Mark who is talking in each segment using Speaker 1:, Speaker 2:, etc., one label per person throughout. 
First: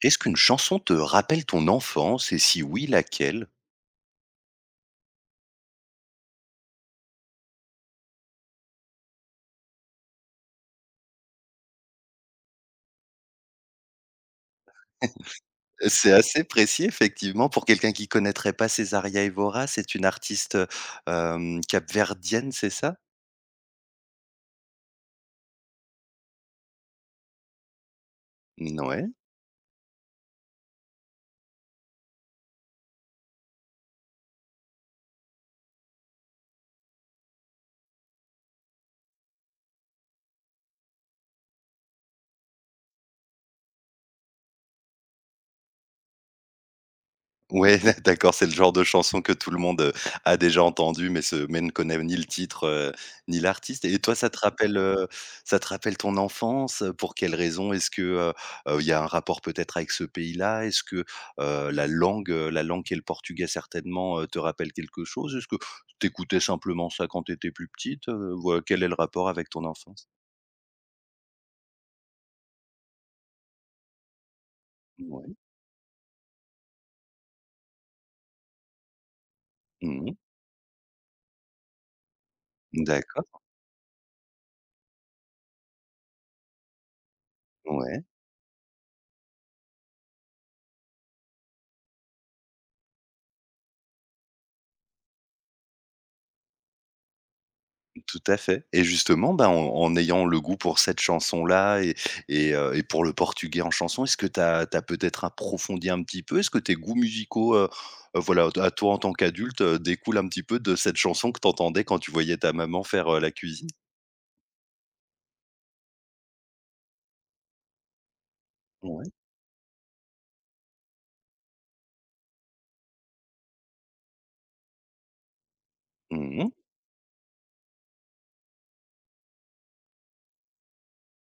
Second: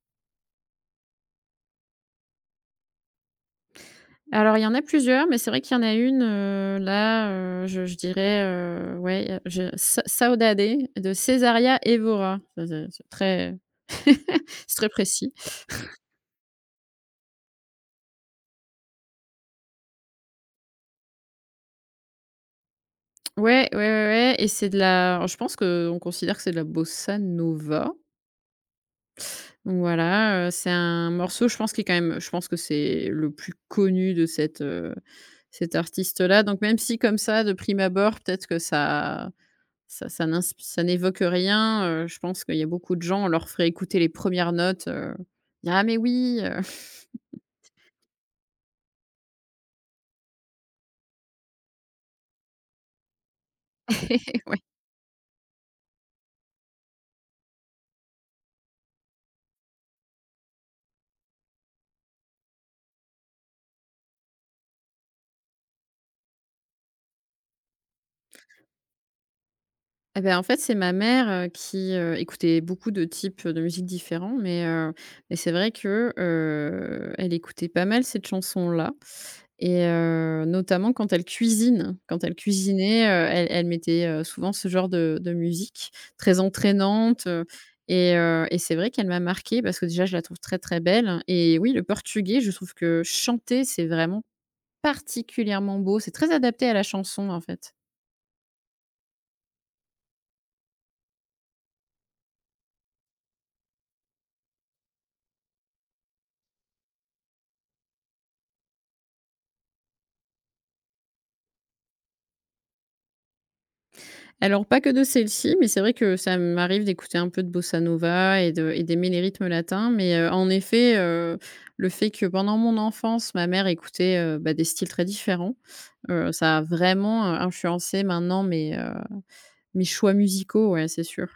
Speaker 1: Est-ce qu'une chanson te rappelle ton enfance et si oui, laquelle?
Speaker 2: Alors il y en a plusieurs, mais c'est vrai qu'il y en a une, là, je dirais, ouais, je Sa Saudade de Cesaria Evora. Ça c'est très c'est très précis.
Speaker 1: C'est assez précis effectivement pour quelqu'un qui connaîtrait pas Césaria Évora, c'est une artiste, capverdienne, c'est ça?
Speaker 2: Ouais, ouais, ouais, ouais, et c'est de la alors je pense que on considère que c'est de la bossa nova.
Speaker 1: N Ouais.
Speaker 2: Donc voilà, c'est un morceau, je pense, qui est quand même, je pense que c'est le plus connu de cette artiste là. Donc, même si comme ça de prime abord, peut-être que ça n'évoque rien, je pense qu'il y a beaucoup de gens, on leur ferait écouter les premières notes, ils «Ah mais oui»
Speaker 1: Ouais, d'accord, c'est le genre de chanson que tout le monde, a déjà entendue, mais se mais ne connaît ni le titre, ni l'artiste. Et toi,
Speaker 2: Ouais.
Speaker 1: ça te rappelle ton enfance? Pour quelles raisons? Il y a un rapport peut-être avec ce pays-là? Est-ce que, la langue qui est le portugais certainement, te rappelle quelque chose? Est-ce que t'écoutais simplement ça quand tu étais plus petite? Voi Quel est le rapport avec ton enfance?
Speaker 2: Et bah, en fait, c'est ma mère, qui écoutait beaucoup de types de musique différents, mais heu,
Speaker 1: Ouais.
Speaker 2: mais c'est vrai que, elle écoutait pas mal cette chanson-là.
Speaker 1: Mmh.
Speaker 2: Notamment quand elle cuisine. Quand elle cuisinait,
Speaker 1: D'accord.
Speaker 2: heu, elle mettait souvent ce genre de musique très entraînante, heu
Speaker 1: Ouais.
Speaker 2: et heu et c'est vrai qu'elle m'a marquée parce que déjà je la trouve très, très belle. Et oui, le portugais, je trouve que chanter, c'est vraiment particulièrement beau. C'est très adapté à la chanson, en fait.
Speaker 1: Tout à fait. Et justement, ben, en en ayant le goût pour cette chanson-là et et pour le portugais en chanson, est-ce que tu as peut-être approfondi un petit peu? Est-ce que tes goûts musicaux, voilà, à toi en tant qu'adulte, découlent un petit peu de cette chanson que tu entendais quand tu voyais ta maman faire, la cuisine?
Speaker 2: Alors, pas que de celle-ci, mais c'est vrai que ça m'arrive d'écouter un peu de bossa nova et
Speaker 1: Ouais.
Speaker 2: d'aimer les rythmes latins, mais en effet, le fait que pendant mon enfance, ma mère écoutait, bah, des styles très différents.
Speaker 1: Mmh.
Speaker 2: Ça a vraiment influencé maintenant mes choix musicaux, ouais, c'est sûr.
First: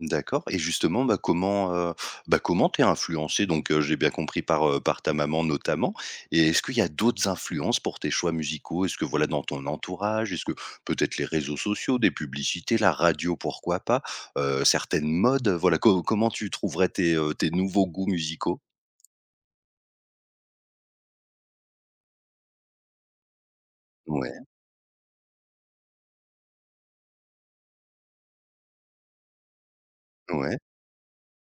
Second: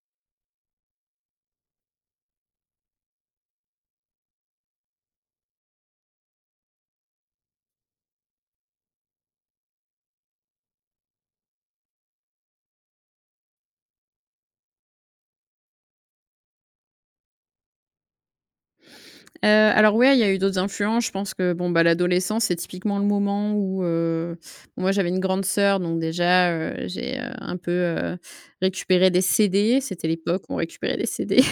Speaker 1: D'accord. Et justement, bah, comment t'es influencé donc, j'ai bien compris par, par ta maman notamment. Et est-ce qu'il y a d'autres influences pour tes choix musicaux? Est-ce que voilà dans ton entourage? Est-ce que peut-être les réseaux sociaux, des publicités, la radio pourquoi pas? Certaines modes, voilà co comment tu trouverais tes, tes nouveaux goûts musicaux?
Speaker 2: Alors ouais, il y a eu d'autres influences. Je pense que bon, bah, l'adolescence, c'est typiquement le moment où,
Speaker 1: Ouais,
Speaker 2: bon, moi j'avais une grande sœur, donc déjà, j'ai un peu récupéré des CD. C'était l'époque où on
Speaker 1: ouais,
Speaker 2: récupérait des CD.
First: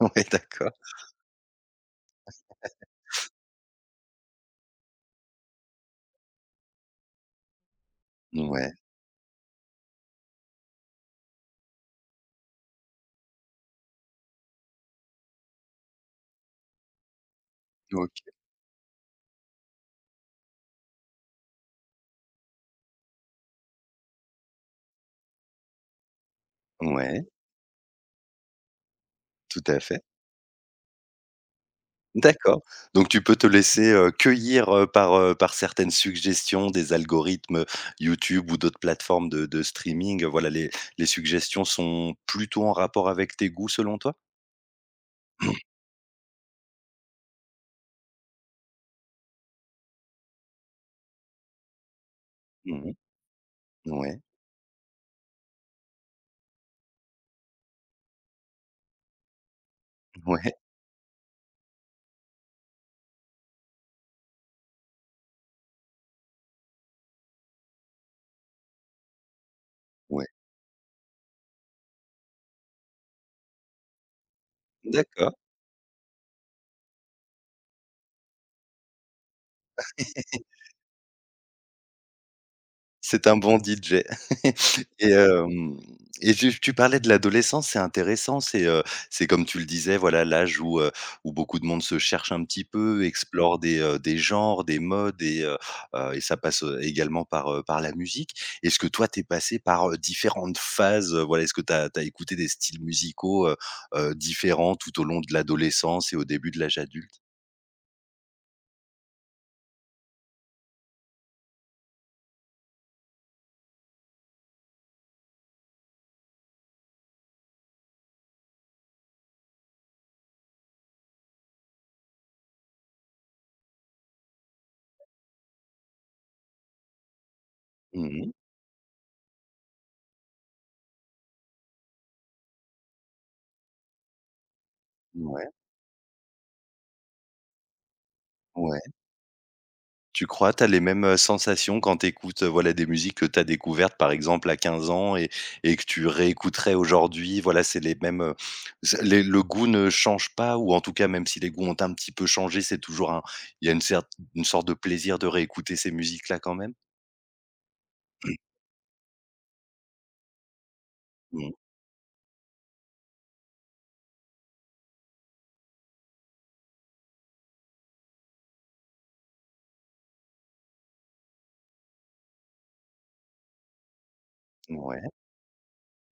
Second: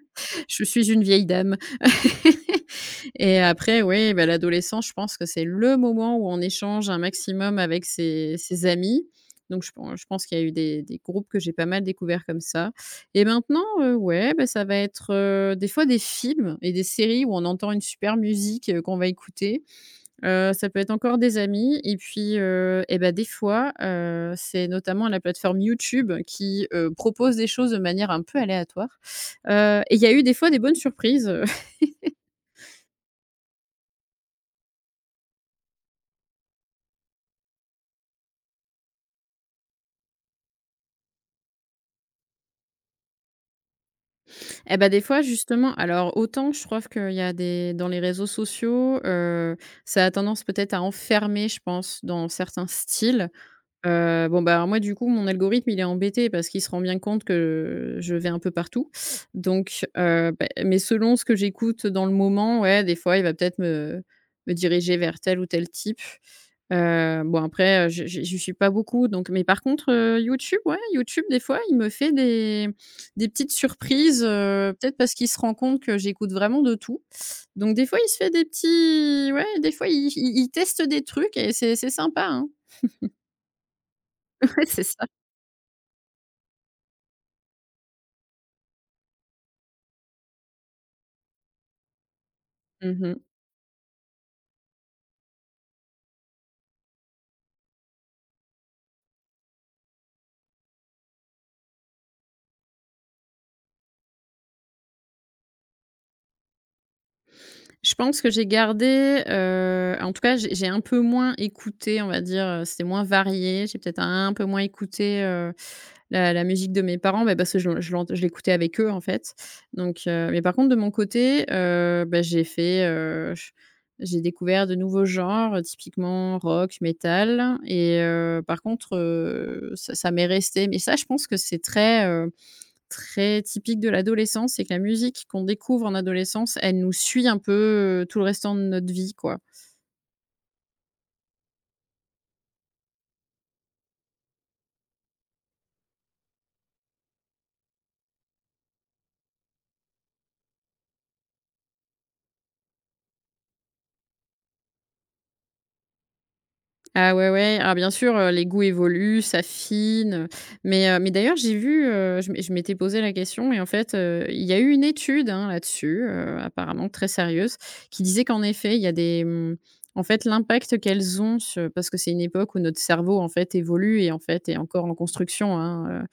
Speaker 1: ouais
Speaker 2: Je
Speaker 1: d'accord.
Speaker 2: suis une vieille dame. Et après, oui, bah, l'adolescence, je pense que c'est le moment où on échange un maximum avec ses
Speaker 1: Ouais,
Speaker 2: amis. Donc, je pense qu'il y a eu des groupes que j'ai pas mal découverts comme ça. Et maintenant, ouais, bah, ça va être des fois des films et des séries où on entend une super
Speaker 1: OK.
Speaker 2: musique qu'on va écouter. Ça peut être encore des amis. Et puis, ben des fois, c'est notamment la plateforme YouTube qui
Speaker 1: Ouais,
Speaker 2: propose des choses de manière un peu aléatoire.
Speaker 1: tout à
Speaker 2: Il
Speaker 1: fait.
Speaker 2: y a eu des fois des bonnes surprises.
Speaker 1: D'accord, donc tu peux te laisser, cueillir, par certaines suggestions des algorithmes YouTube ou d'autres plateformes de streaming. Voilà, les suggestions sont plutôt en rapport avec tes goûts selon toi?
Speaker 2: Bah, des fois justement, alors autant je trouve qu'il y a des dans les réseaux sociaux, ça a tendance peut-être à enfermer, je pense, dans certains
Speaker 1: Mmh.
Speaker 2: styles.
Speaker 1: Ouais,
Speaker 2: Bon, bah, alors moi, du coup, mon algorithme, il est embêté parce qu'il se rend bien compte que je vais un peu partout. Donc, bah,
Speaker 1: ouais,
Speaker 2: mais selon ce que j'écoute dans le moment, ouais, des fois, il va peut-être me diriger vers tel ou tel type. Bon, après, je suis pas beaucoup, donc mais par contre,
Speaker 1: ouais,
Speaker 2: YouTube, ouais, YouTube, des fois, il me fait des petites surprises, peut-être parce qu'il
Speaker 1: d'accord.
Speaker 2: se rend compte que j'écoute vraiment de tout. Donc des fois, il se fait des petits ouais, des fois, il teste des trucs et c'est sympa, hein.
Speaker 1: C'est un bon DJ.
Speaker 2: Ouais, c'est ça.
Speaker 1: et hem et tu parlais de l'adolescence. C'est intéressant, c'est comme tu le disais, voilà, l'âge où, où beaucoup de monde se cherche un petit peu,
Speaker 2: Mmh.
Speaker 1: explore des genres, des modes et ça passe, également par, par la musique. Est-ce que toi, t'es passé par, différentes phases, voilà, est-ce que tu as écouté des styles musicaux, différents tout au long de l'adolescence et au début de l'âge adulte?
Speaker 2: Je pense que j'ai gardé, en tout cas, j'ai un peu moins écouté, on va dire, c'était moins varié. J'ai peut-être un peu moins écouté, la musique de mes parents, bah, parce que je l'écoutais avec eux, en fait. Donc, mais par contre, de mon côté, bah, j'ai fait, j j'ai découvert de nouveaux genres, typiquement rock, métal. et
Speaker 1: Mmh.
Speaker 2: heu, par contre, ça m'est resté. Mais ça, je pense que c'est très typique de l'adolescence. C'est que la musique qu'on
Speaker 1: Ouais,
Speaker 2: découvre en adolescence, elle nous suit un peu, tout le restant de
Speaker 1: ouais.
Speaker 2: notre vie, quoi.
Speaker 1: Tu crois? Tu as les mêmes, sensations quand tu écoutes, voilà, des musiques que tu as découvertes, par exemple, à 15 ans et que tu réécouterais aujourd'hui? Voilà, c'est les mêmes, c'est les le goût ne change pas, ou en tout cas, même si les goûts ont un petit peu changé, c'est toujours un il y a une cer une sorte de plaisir de réécouter ces musiques-là quand même?
Speaker 2: Ah ouais, ouais, alors bien sûr, les goûts évoluent, s'affinent, mais d'ailleurs j'ai vu, je m'étais posé la question. Et en fait, il y a eu une étude, hein, là-dessus, apparemment très sérieuse, qui disait qu'en effet, il y a en fait, l'impact qu'elles ont su, parce que c'est une époque où notre cerveau, en fait, évolue et, en fait, est
Speaker 1: Mmh,
Speaker 2: encore en
Speaker 1: ouais.
Speaker 2: construction, hein.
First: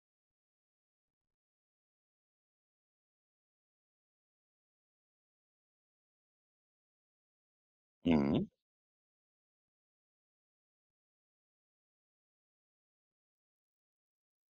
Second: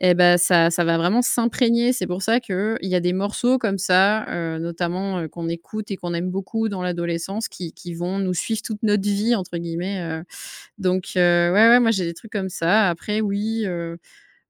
Speaker 2: Et ben ça va vraiment s'imprégner. C'est pour ça qu'il y a des morceaux comme ça, notamment, qu'on écoute et qu'on aime beaucoup dans l'adolescence qui vont nous
Speaker 1: Mmh.
Speaker 2: suivre «toute notre vie» entre guillemets. Donc, ouais, ouais, moi j'ai des trucs comme ça. Après oui,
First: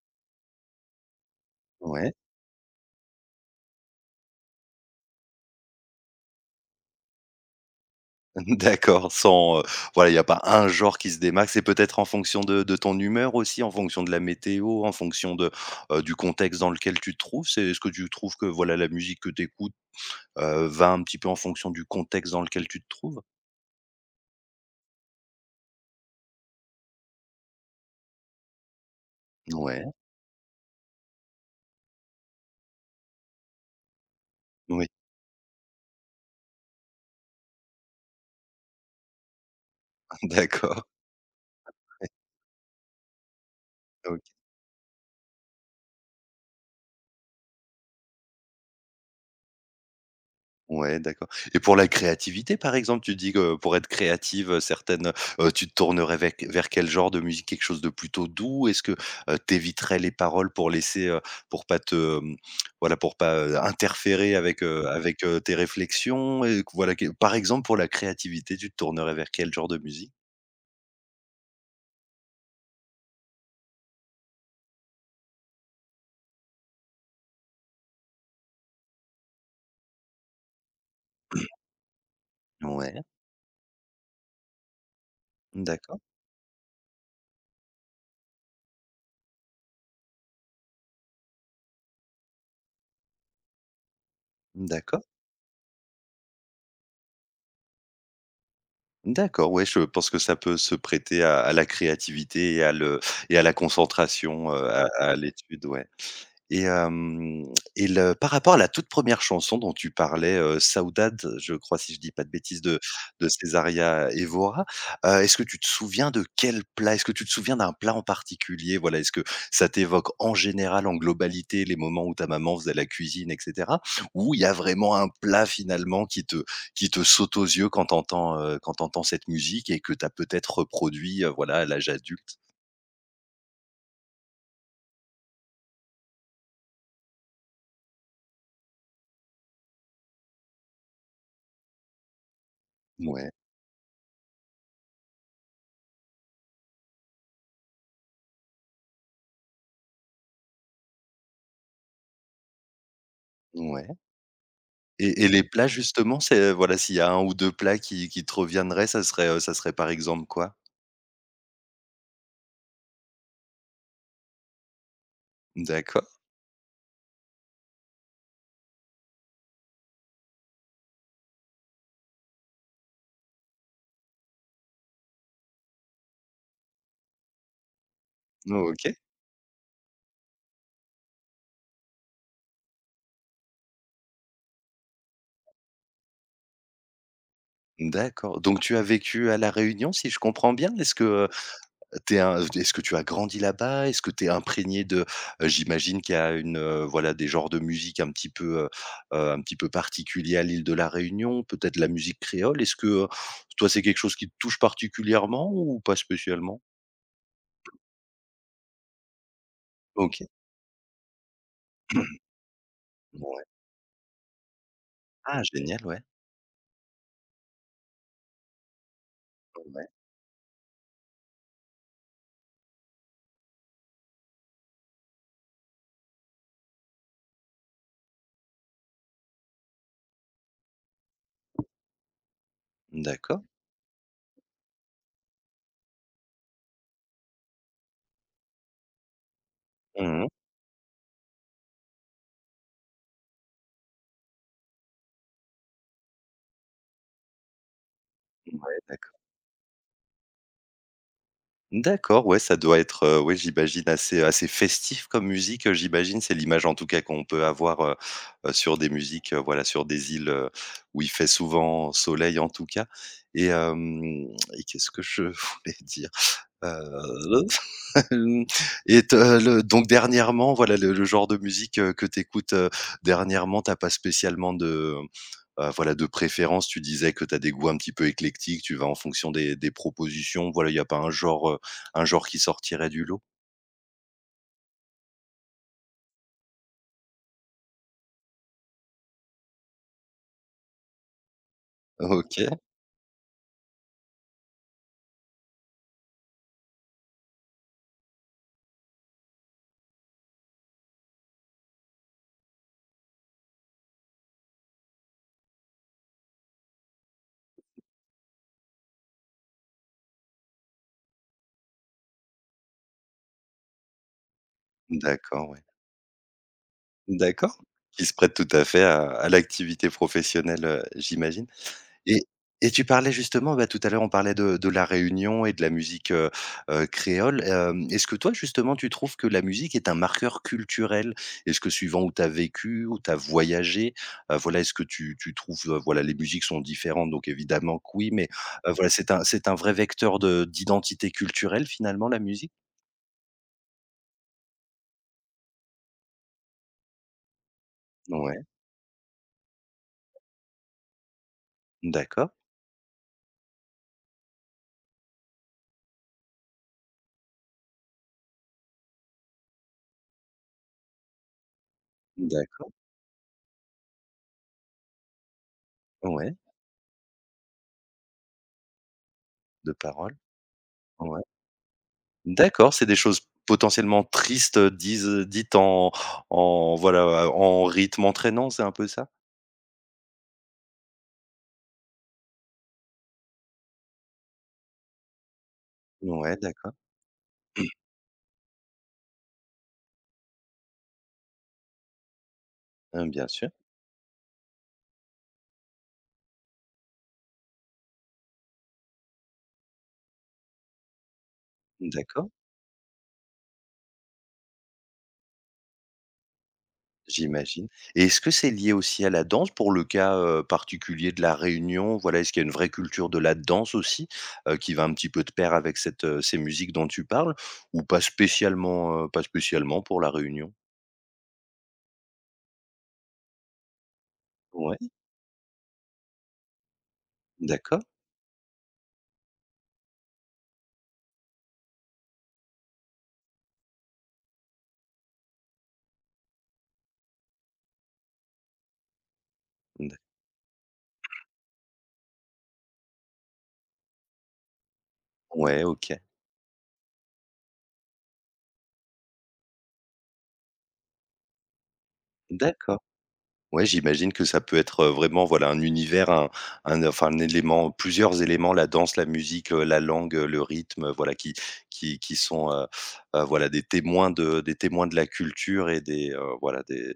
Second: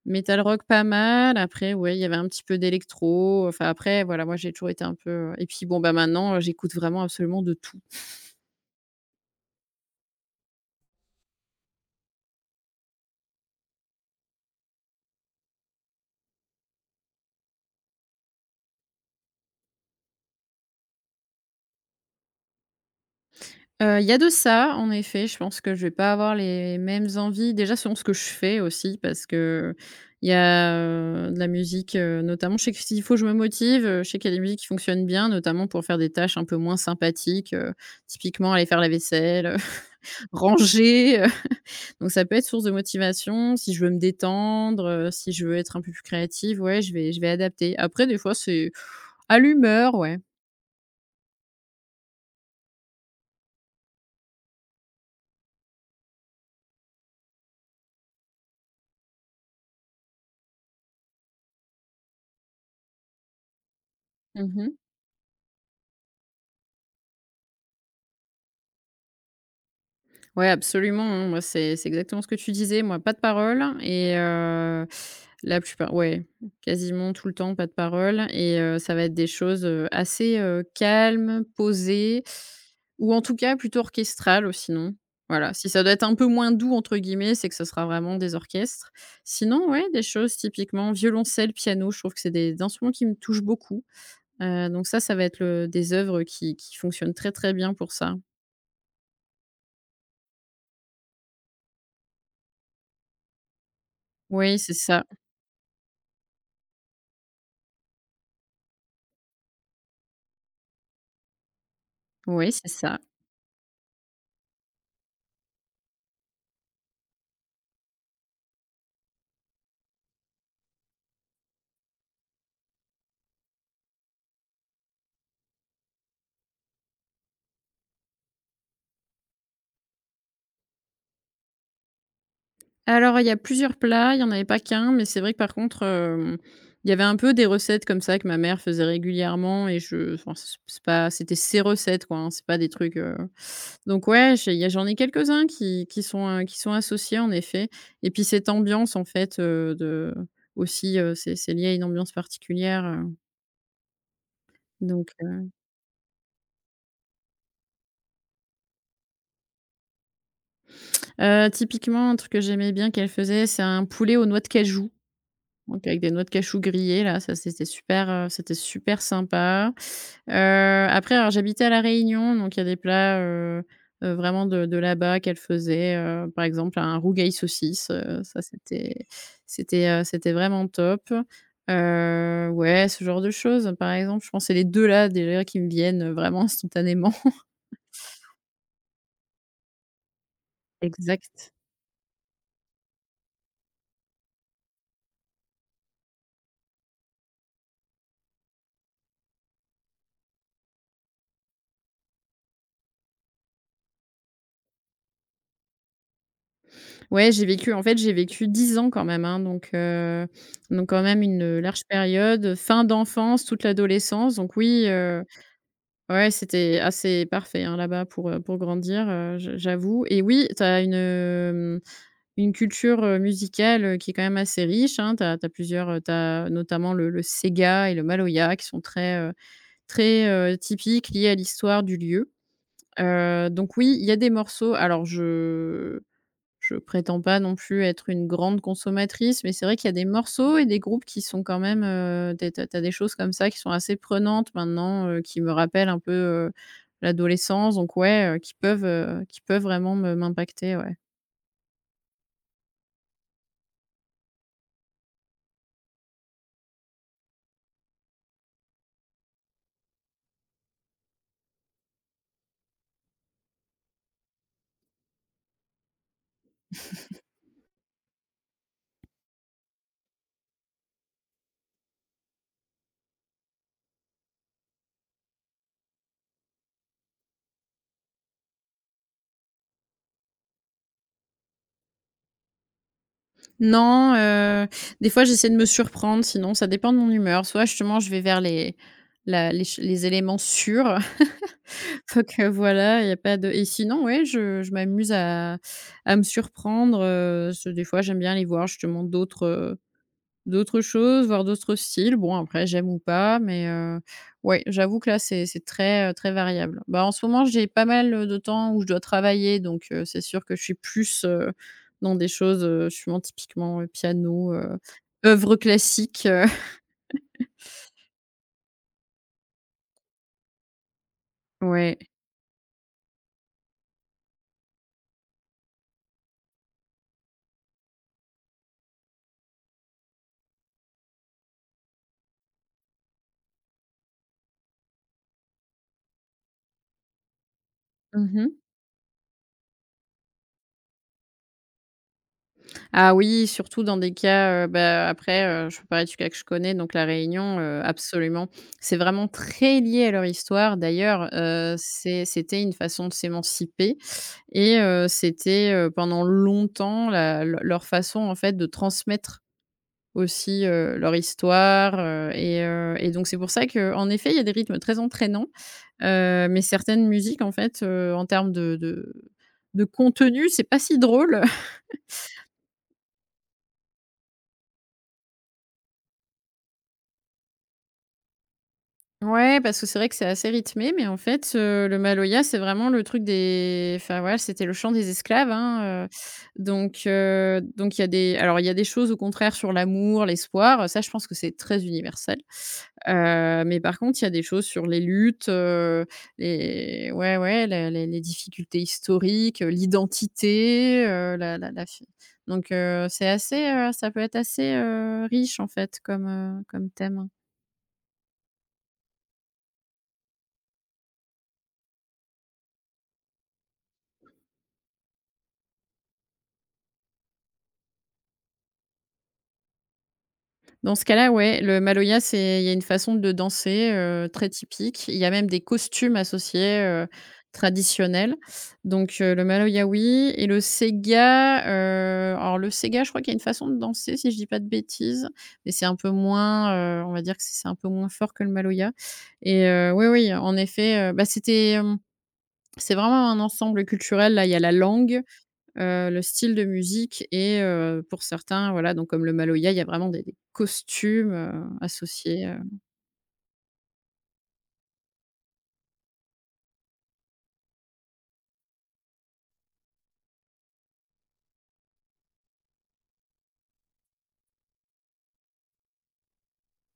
Speaker 2: metal rock pas mal, après ouais, il y
Speaker 1: Ouais.
Speaker 2: avait un petit peu d'électro, enfin après voilà, moi j'ai toujours été un peu, et puis bon, bah, maintenant, j'écoute vraiment absolument de tout.
Speaker 1: D'accord, sans, voilà, il n'y a pas un genre qui se démarque. C'est peut-être en fonction de ton humeur aussi, en fonction de la météo, en fonction de, du contexte dans lequel tu te trouves? C'est Est-ce que tu trouves que, voilà, la musique que tu écoutes, va un petit peu en fonction du contexte dans lequel tu te trouves?
Speaker 2: Il y a de ça, en effet. Je pense que je vais pas avoir les mêmes envies, déjà selon ce que je fais aussi, parce que
Speaker 1: Ouais,
Speaker 2: il y a de la musique, notamment je sais que s'il faut je me motive, je sais qu'il y a des musiques qui
Speaker 1: oui,
Speaker 2: fonctionnent bien, notamment pour faire des tâches un peu moins sympathiques, typiquement aller faire la vaisselle,
Speaker 1: d'accord,
Speaker 2: ranger,
Speaker 1: ouais,
Speaker 2: donc ça peut être source de motivation. Si je veux me
Speaker 1: oui.
Speaker 2: détendre, si je veux être un peu plus créative, ouais, je vais adapter. Après des fois c'est à l'humeur, ouais.
Speaker 1: Ouais, d'accord. Et pour la créativité, par exemple, tu dis que pour être créative, tu te tournerais vec vers quel genre de musique? Quelque chose de plutôt doux? Est-ce que, tu éviterais les paroles pour laisser, pour pas te, voilà, pour pas, interférer avec,
Speaker 2: Mmh.
Speaker 1: tes réflexions, et que voilà que par exemple, pour la créativité, tu te tournerais vers quel genre de musique?
Speaker 2: Ouais, absolument, hein. Moi, c'est exactement ce que tu disais. Moi, pas de parole et la plupart, ouais, quasiment tout le temps, pas de parole. Ça va être des choses, assez, calmes, posées,
Speaker 1: Ouais,
Speaker 2: ou en tout cas plutôt orchestrales, sinon. Voilà, si ça doit
Speaker 1: d'accord,
Speaker 2: être un peu «moins doux» entre guillemets, c'est que ce sera vraiment des orchestres. Sinon, ouais, des choses typiquement violoncelle, piano, je trouve que c'est des instruments qui me touchent beaucoup, donc ça,
Speaker 1: d'accord,
Speaker 2: ça va être le des œuvres qui fonctionnent très, très bien pour ça.
Speaker 1: d'accord, ouais, je pense que ça peut se prêter à la créativité, et à la concentration,
Speaker 2: Oui, c'est
Speaker 1: à
Speaker 2: ça.
Speaker 1: l'étude, ouais. Et hem et le par rapport à la toute première chanson dont tu parlais, Saudade, je crois, si je dis pas de
Speaker 2: Oui,
Speaker 1: bêtises,
Speaker 2: c'est ça.
Speaker 1: de Césaria Évora, est-ce que tu te souviens de quel plat? Est-ce que tu te souviens d'un plat en particulier? Voilà, est-ce que ça t'évoque en général, en globalité, les moments où ta maman faisait la cuisine et cetera? Ou il y a vraiment un plat finalement qui te saute aux yeux quand t'entends cette musique et que t'as peut-être reproduit, voilà, à l'âge adulte?
Speaker 2: Alors, il y a plusieurs plats, il y en avait pas qu'un, mais c'est vrai que par contre, il y avait un peu des recettes comme ça que ma mère faisait régulièrement. Et je enfin c c'est pas c'était ses recettes, quoi, hein, c'est pas des trucs.
Speaker 1: Ouais,
Speaker 2: Donc, ouais, j'ai il y a j'en ai quelques-uns qui sont associés, en effet. Et puis cette ambiance, en fait, c'est lié à une ambiance particulière, heu,
Speaker 1: ouais.
Speaker 2: donc
Speaker 1: Et les
Speaker 2: heu
Speaker 1: plats justement, c'est, voilà, s'il y a un ou 2 plats qui te reviendraient, ça serait par exemple quoi?
Speaker 2: heu, typiquement un truc que j'aimais bien qu'elle faisait, c'est un poulet aux noix de cajou. Donc, avec
Speaker 1: D'accord.
Speaker 2: des noix de cachou grillées là, ça c'était super, c'était super sympa. Heu, Après, alors j'habitais à La Réunion, donc il y a des plats, vraiment de là-bas qu'elle faisait, par exemple un rougail saucisse, ça
Speaker 1: Oh, OK,
Speaker 2: c'était vraiment top. Ouais, ce genre de choses, par exemple, je pense c'est les 2 là, déjà qui me viennent vraiment instantanément.
Speaker 1: d'accord. Donc tu as vécu à La Réunion, si je comprends bien? Est-ce que,
Speaker 2: Exact.
Speaker 1: tu un est-ce que tu as grandi là-bas? Est-ce que tu es imprégné de, j'imagine qu'il y a une, voilà, des genres de musique un petit peu particuliers à l'île de La Réunion, peut-être la musique créole? Est-ce que, toi, c'est quelque chose qui te touche particulièrement ou pas spécialement?
Speaker 2: Ouais, j'ai vécu 10 ans quand même, hein, donc
Speaker 1: OK.
Speaker 2: heu, donc quand même une large période, fin
Speaker 1: Ouais.
Speaker 2: d'enfance, toute l'adolescence, donc oui,
Speaker 1: Ah génial, ouais.
Speaker 2: ouais, c'était assez parfait, hein, là-bas pour grandir, je
Speaker 1: Ouais.
Speaker 2: j'avoue. Et oui, tu as une culture musicale, qui est quand même assez riche, hein. Tu as plusieurs, tu as notamment le séga et le maloya qui sont très, typiques, liés à l'histoire du lieu,
Speaker 1: D'accord.
Speaker 2: heu, donc oui, il y a des morceaux, alors je prétends pas non plus être une grande consommatrice, mais c'est vrai qu'il y a des
Speaker 1: Mmh.
Speaker 2: morceaux et des groupes qui sont quand même, des tu as des choses comme ça qui sont assez prenantes maintenant, qui me rappellent un peu, l'adolescence, donc ouais,
Speaker 1: Ouais, d'accord.
Speaker 2: qui peuvent vraiment me m'impacter, ouais.
Speaker 1: D'accord, ouais, ça doit être, j'imagine assez assez festif comme musique, j'imagine. C'est l'image en tout cas qu'on peut avoir, sur des musiques, voilà, sur des îles, où il fait souvent soleil en tout cas. Et hem et qu'est-ce que je voulais dire? Heu, et te le donc dernièrement, voilà, le genre de musique, que tu écoutes, dernièrement, t'as pas spécialement de. Voilà, de préférence, tu disais que tu as des goûts un petit peu éclectiques, tu vas en fonction des propositions. Voilà, il n'y a pas un genre, un genre qui sortirait du lot?
Speaker 2: Non, des fois j'essaie de me surprendre, sinon ça dépend de mon humeur. Soit justement je vais vers les la les ch les éléments sûrs. Donc
Speaker 1: OK,
Speaker 2: heu, voilà, il y a pas de. Et sinon ouais, je m'amuse à me surprendre, parce que des fois j'aime bien aller voir justement d'autres choses, voir d'autres styles. Bon, après j'aime ou pas, mais ouais, j'avoue que là c'est très variable. Bah, en ce moment, j'ai pas mal de temps où je dois travailler, donc c'est sûr que je suis plus, je suis moins typiquement piano,
Speaker 1: d'accord,
Speaker 2: œuvres
Speaker 1: ouais.
Speaker 2: classiques.
Speaker 1: D'accord. Qui se prête tout à fait à l'activité professionnelle, j'imagine.
Speaker 2: Ouais.
Speaker 1: Et et tu parlais justement, bah, tout à l'heure, on parlait de La Réunion et de la musique, créole. Est-ce que toi, justement, tu trouves que la musique est un marqueur culturel? Est-ce que suivant où tu as vécu, où tu as voyagé, voilà, est-ce que tu trouves, voilà, les musiques sont différentes, donc évidemment que oui, mais,
Speaker 2: Mmh.
Speaker 1: voilà, c'est un vrai vecteur de d'identité culturelle, finalement, la musique?
Speaker 2: Ah oui, surtout dans des cas, bah, après, je peux parler du cas que je connais, donc La Réunion,
Speaker 1: Ouais,
Speaker 2: absolument. C'est vraiment très lié à leur histoire. D'ailleurs,
Speaker 1: d'accord,
Speaker 2: c'était une façon de s'émanciper. Et c'était pendant longtemps la le leur façon, en fait, de transmettre aussi leur histoire, heu et
Speaker 1: d'accord,
Speaker 2: heu et donc c'est pour ça que, en effet, il y a des rythmes très entraînants,
Speaker 1: ouais,
Speaker 2: heu, mais certaines musiques, en fait, en termes de de
Speaker 1: de
Speaker 2: de
Speaker 1: paroles,
Speaker 2: contenu, c'est pas si
Speaker 1: ouais.
Speaker 2: drôle.
Speaker 1: D'accord, c'est des choses potentiellement tristes, disent dites en voilà, en rythme entraînant, c'est un peu ça?
Speaker 2: Ouais, parce que c'est vrai que c'est assez rythmé, mais en fait, le maloya, c'est vraiment le truc des enfin voilà, c'était le chant des esclaves, hein, heu,
Speaker 1: Ouais, d'accord.
Speaker 2: donc heu, donc il y a des alors il y a des choses au contraire sur l'amour, l'espoir, ça je pense que c'est très universel.
Speaker 1: Mmh, bien sûr.
Speaker 2: Mais par contre, il y a des choses sur les luttes, les ouais, ouais, les difficultés historiques, l'identité, la la la fi
Speaker 1: D'accord,
Speaker 2: Donc, ça peut être assez riche en fait comme thème.
Speaker 1: j'imagine. Et est-ce que c'est lié aussi à la danse pour le cas, particulier de la Réunion? Voilà, est-ce qu'il y a une vraie culture de la danse aussi, qui va un petit peu de pair avec cette, ces musiques dont tu parles? Ou pas spécialement, pour la Réunion?
Speaker 2: Dans ce cas-là, ouais, le maloya, c'est il y a une façon de danser, très
Speaker 1: Ouais,
Speaker 2: typique. Il y a même des costumes associés,
Speaker 1: d'accord.
Speaker 2: traditionnels. Donc, le maloya, oui. Et le sega, je crois qu'il y a une façon de danser, si je dis pas de bêtises, mais c'est un peu moins, on va dire que c'est un peu moins fort que le maloya. Et
Speaker 1: D'a
Speaker 2: oui, oui, en effet, bah, c'est vraiment un ensemble culturel. Là, il y a la langue,
Speaker 1: ouais, OK.
Speaker 2: heu, le style de musique. Pour certains, voilà, donc comme le Maloya, il y a vraiment des costumes associés.
Speaker 1: D'accord. Ouais, j'imagine que ça peut être, vraiment, voilà, un univers, un enfin, un élément, plusieurs éléments, la danse, la musique, la langue, le rythme, voilà, qui sont, voilà, des témoins de la culture, et des, heu, voilà, des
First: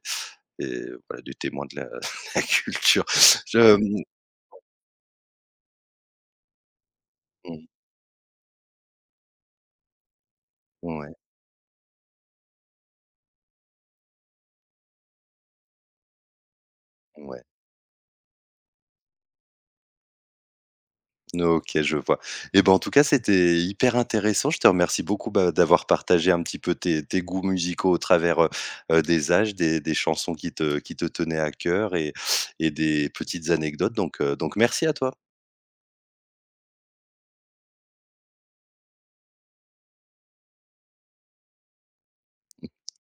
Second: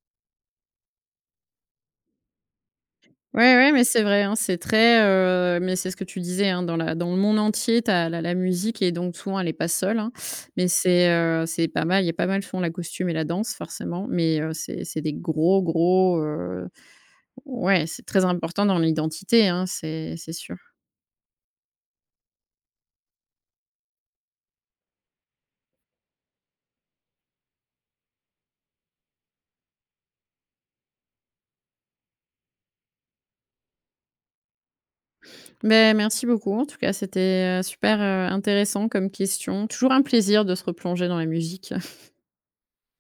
Speaker 1: des voilà, des témoins de la la culture.
Speaker 2: Ouais, ouais,
Speaker 1: Je,
Speaker 2: mais
Speaker 1: mmh,
Speaker 2: c'est vrai, hein, mais c'est ce que tu disais, hein, dans le monde
Speaker 1: mmh,
Speaker 2: entier, t'as la musique et donc souvent elle est pas seule, hein,
Speaker 1: ouais,
Speaker 2: c'est pas mal, il y a pas mal font la costume et la danse forcément, mais c'est des gros, gros,
Speaker 1: ouais.
Speaker 2: ouais, c'est très important dans l'identité, hein, c'est sûr.
Speaker 1: OK, je vois. Et ben, en tout cas, c'était hyper intéressant. Je te remercie beaucoup, bah, d'avoir partagé un petit peu tes goûts musicaux au travers, des âges, des chansons qui te tenaient à cœur et des petites anecdotes donc merci à toi.
Speaker 2: Beh, merci beaucoup. En tout cas, c'était super, intéressant comme question. Toujours un plaisir de se replonger dans la musique.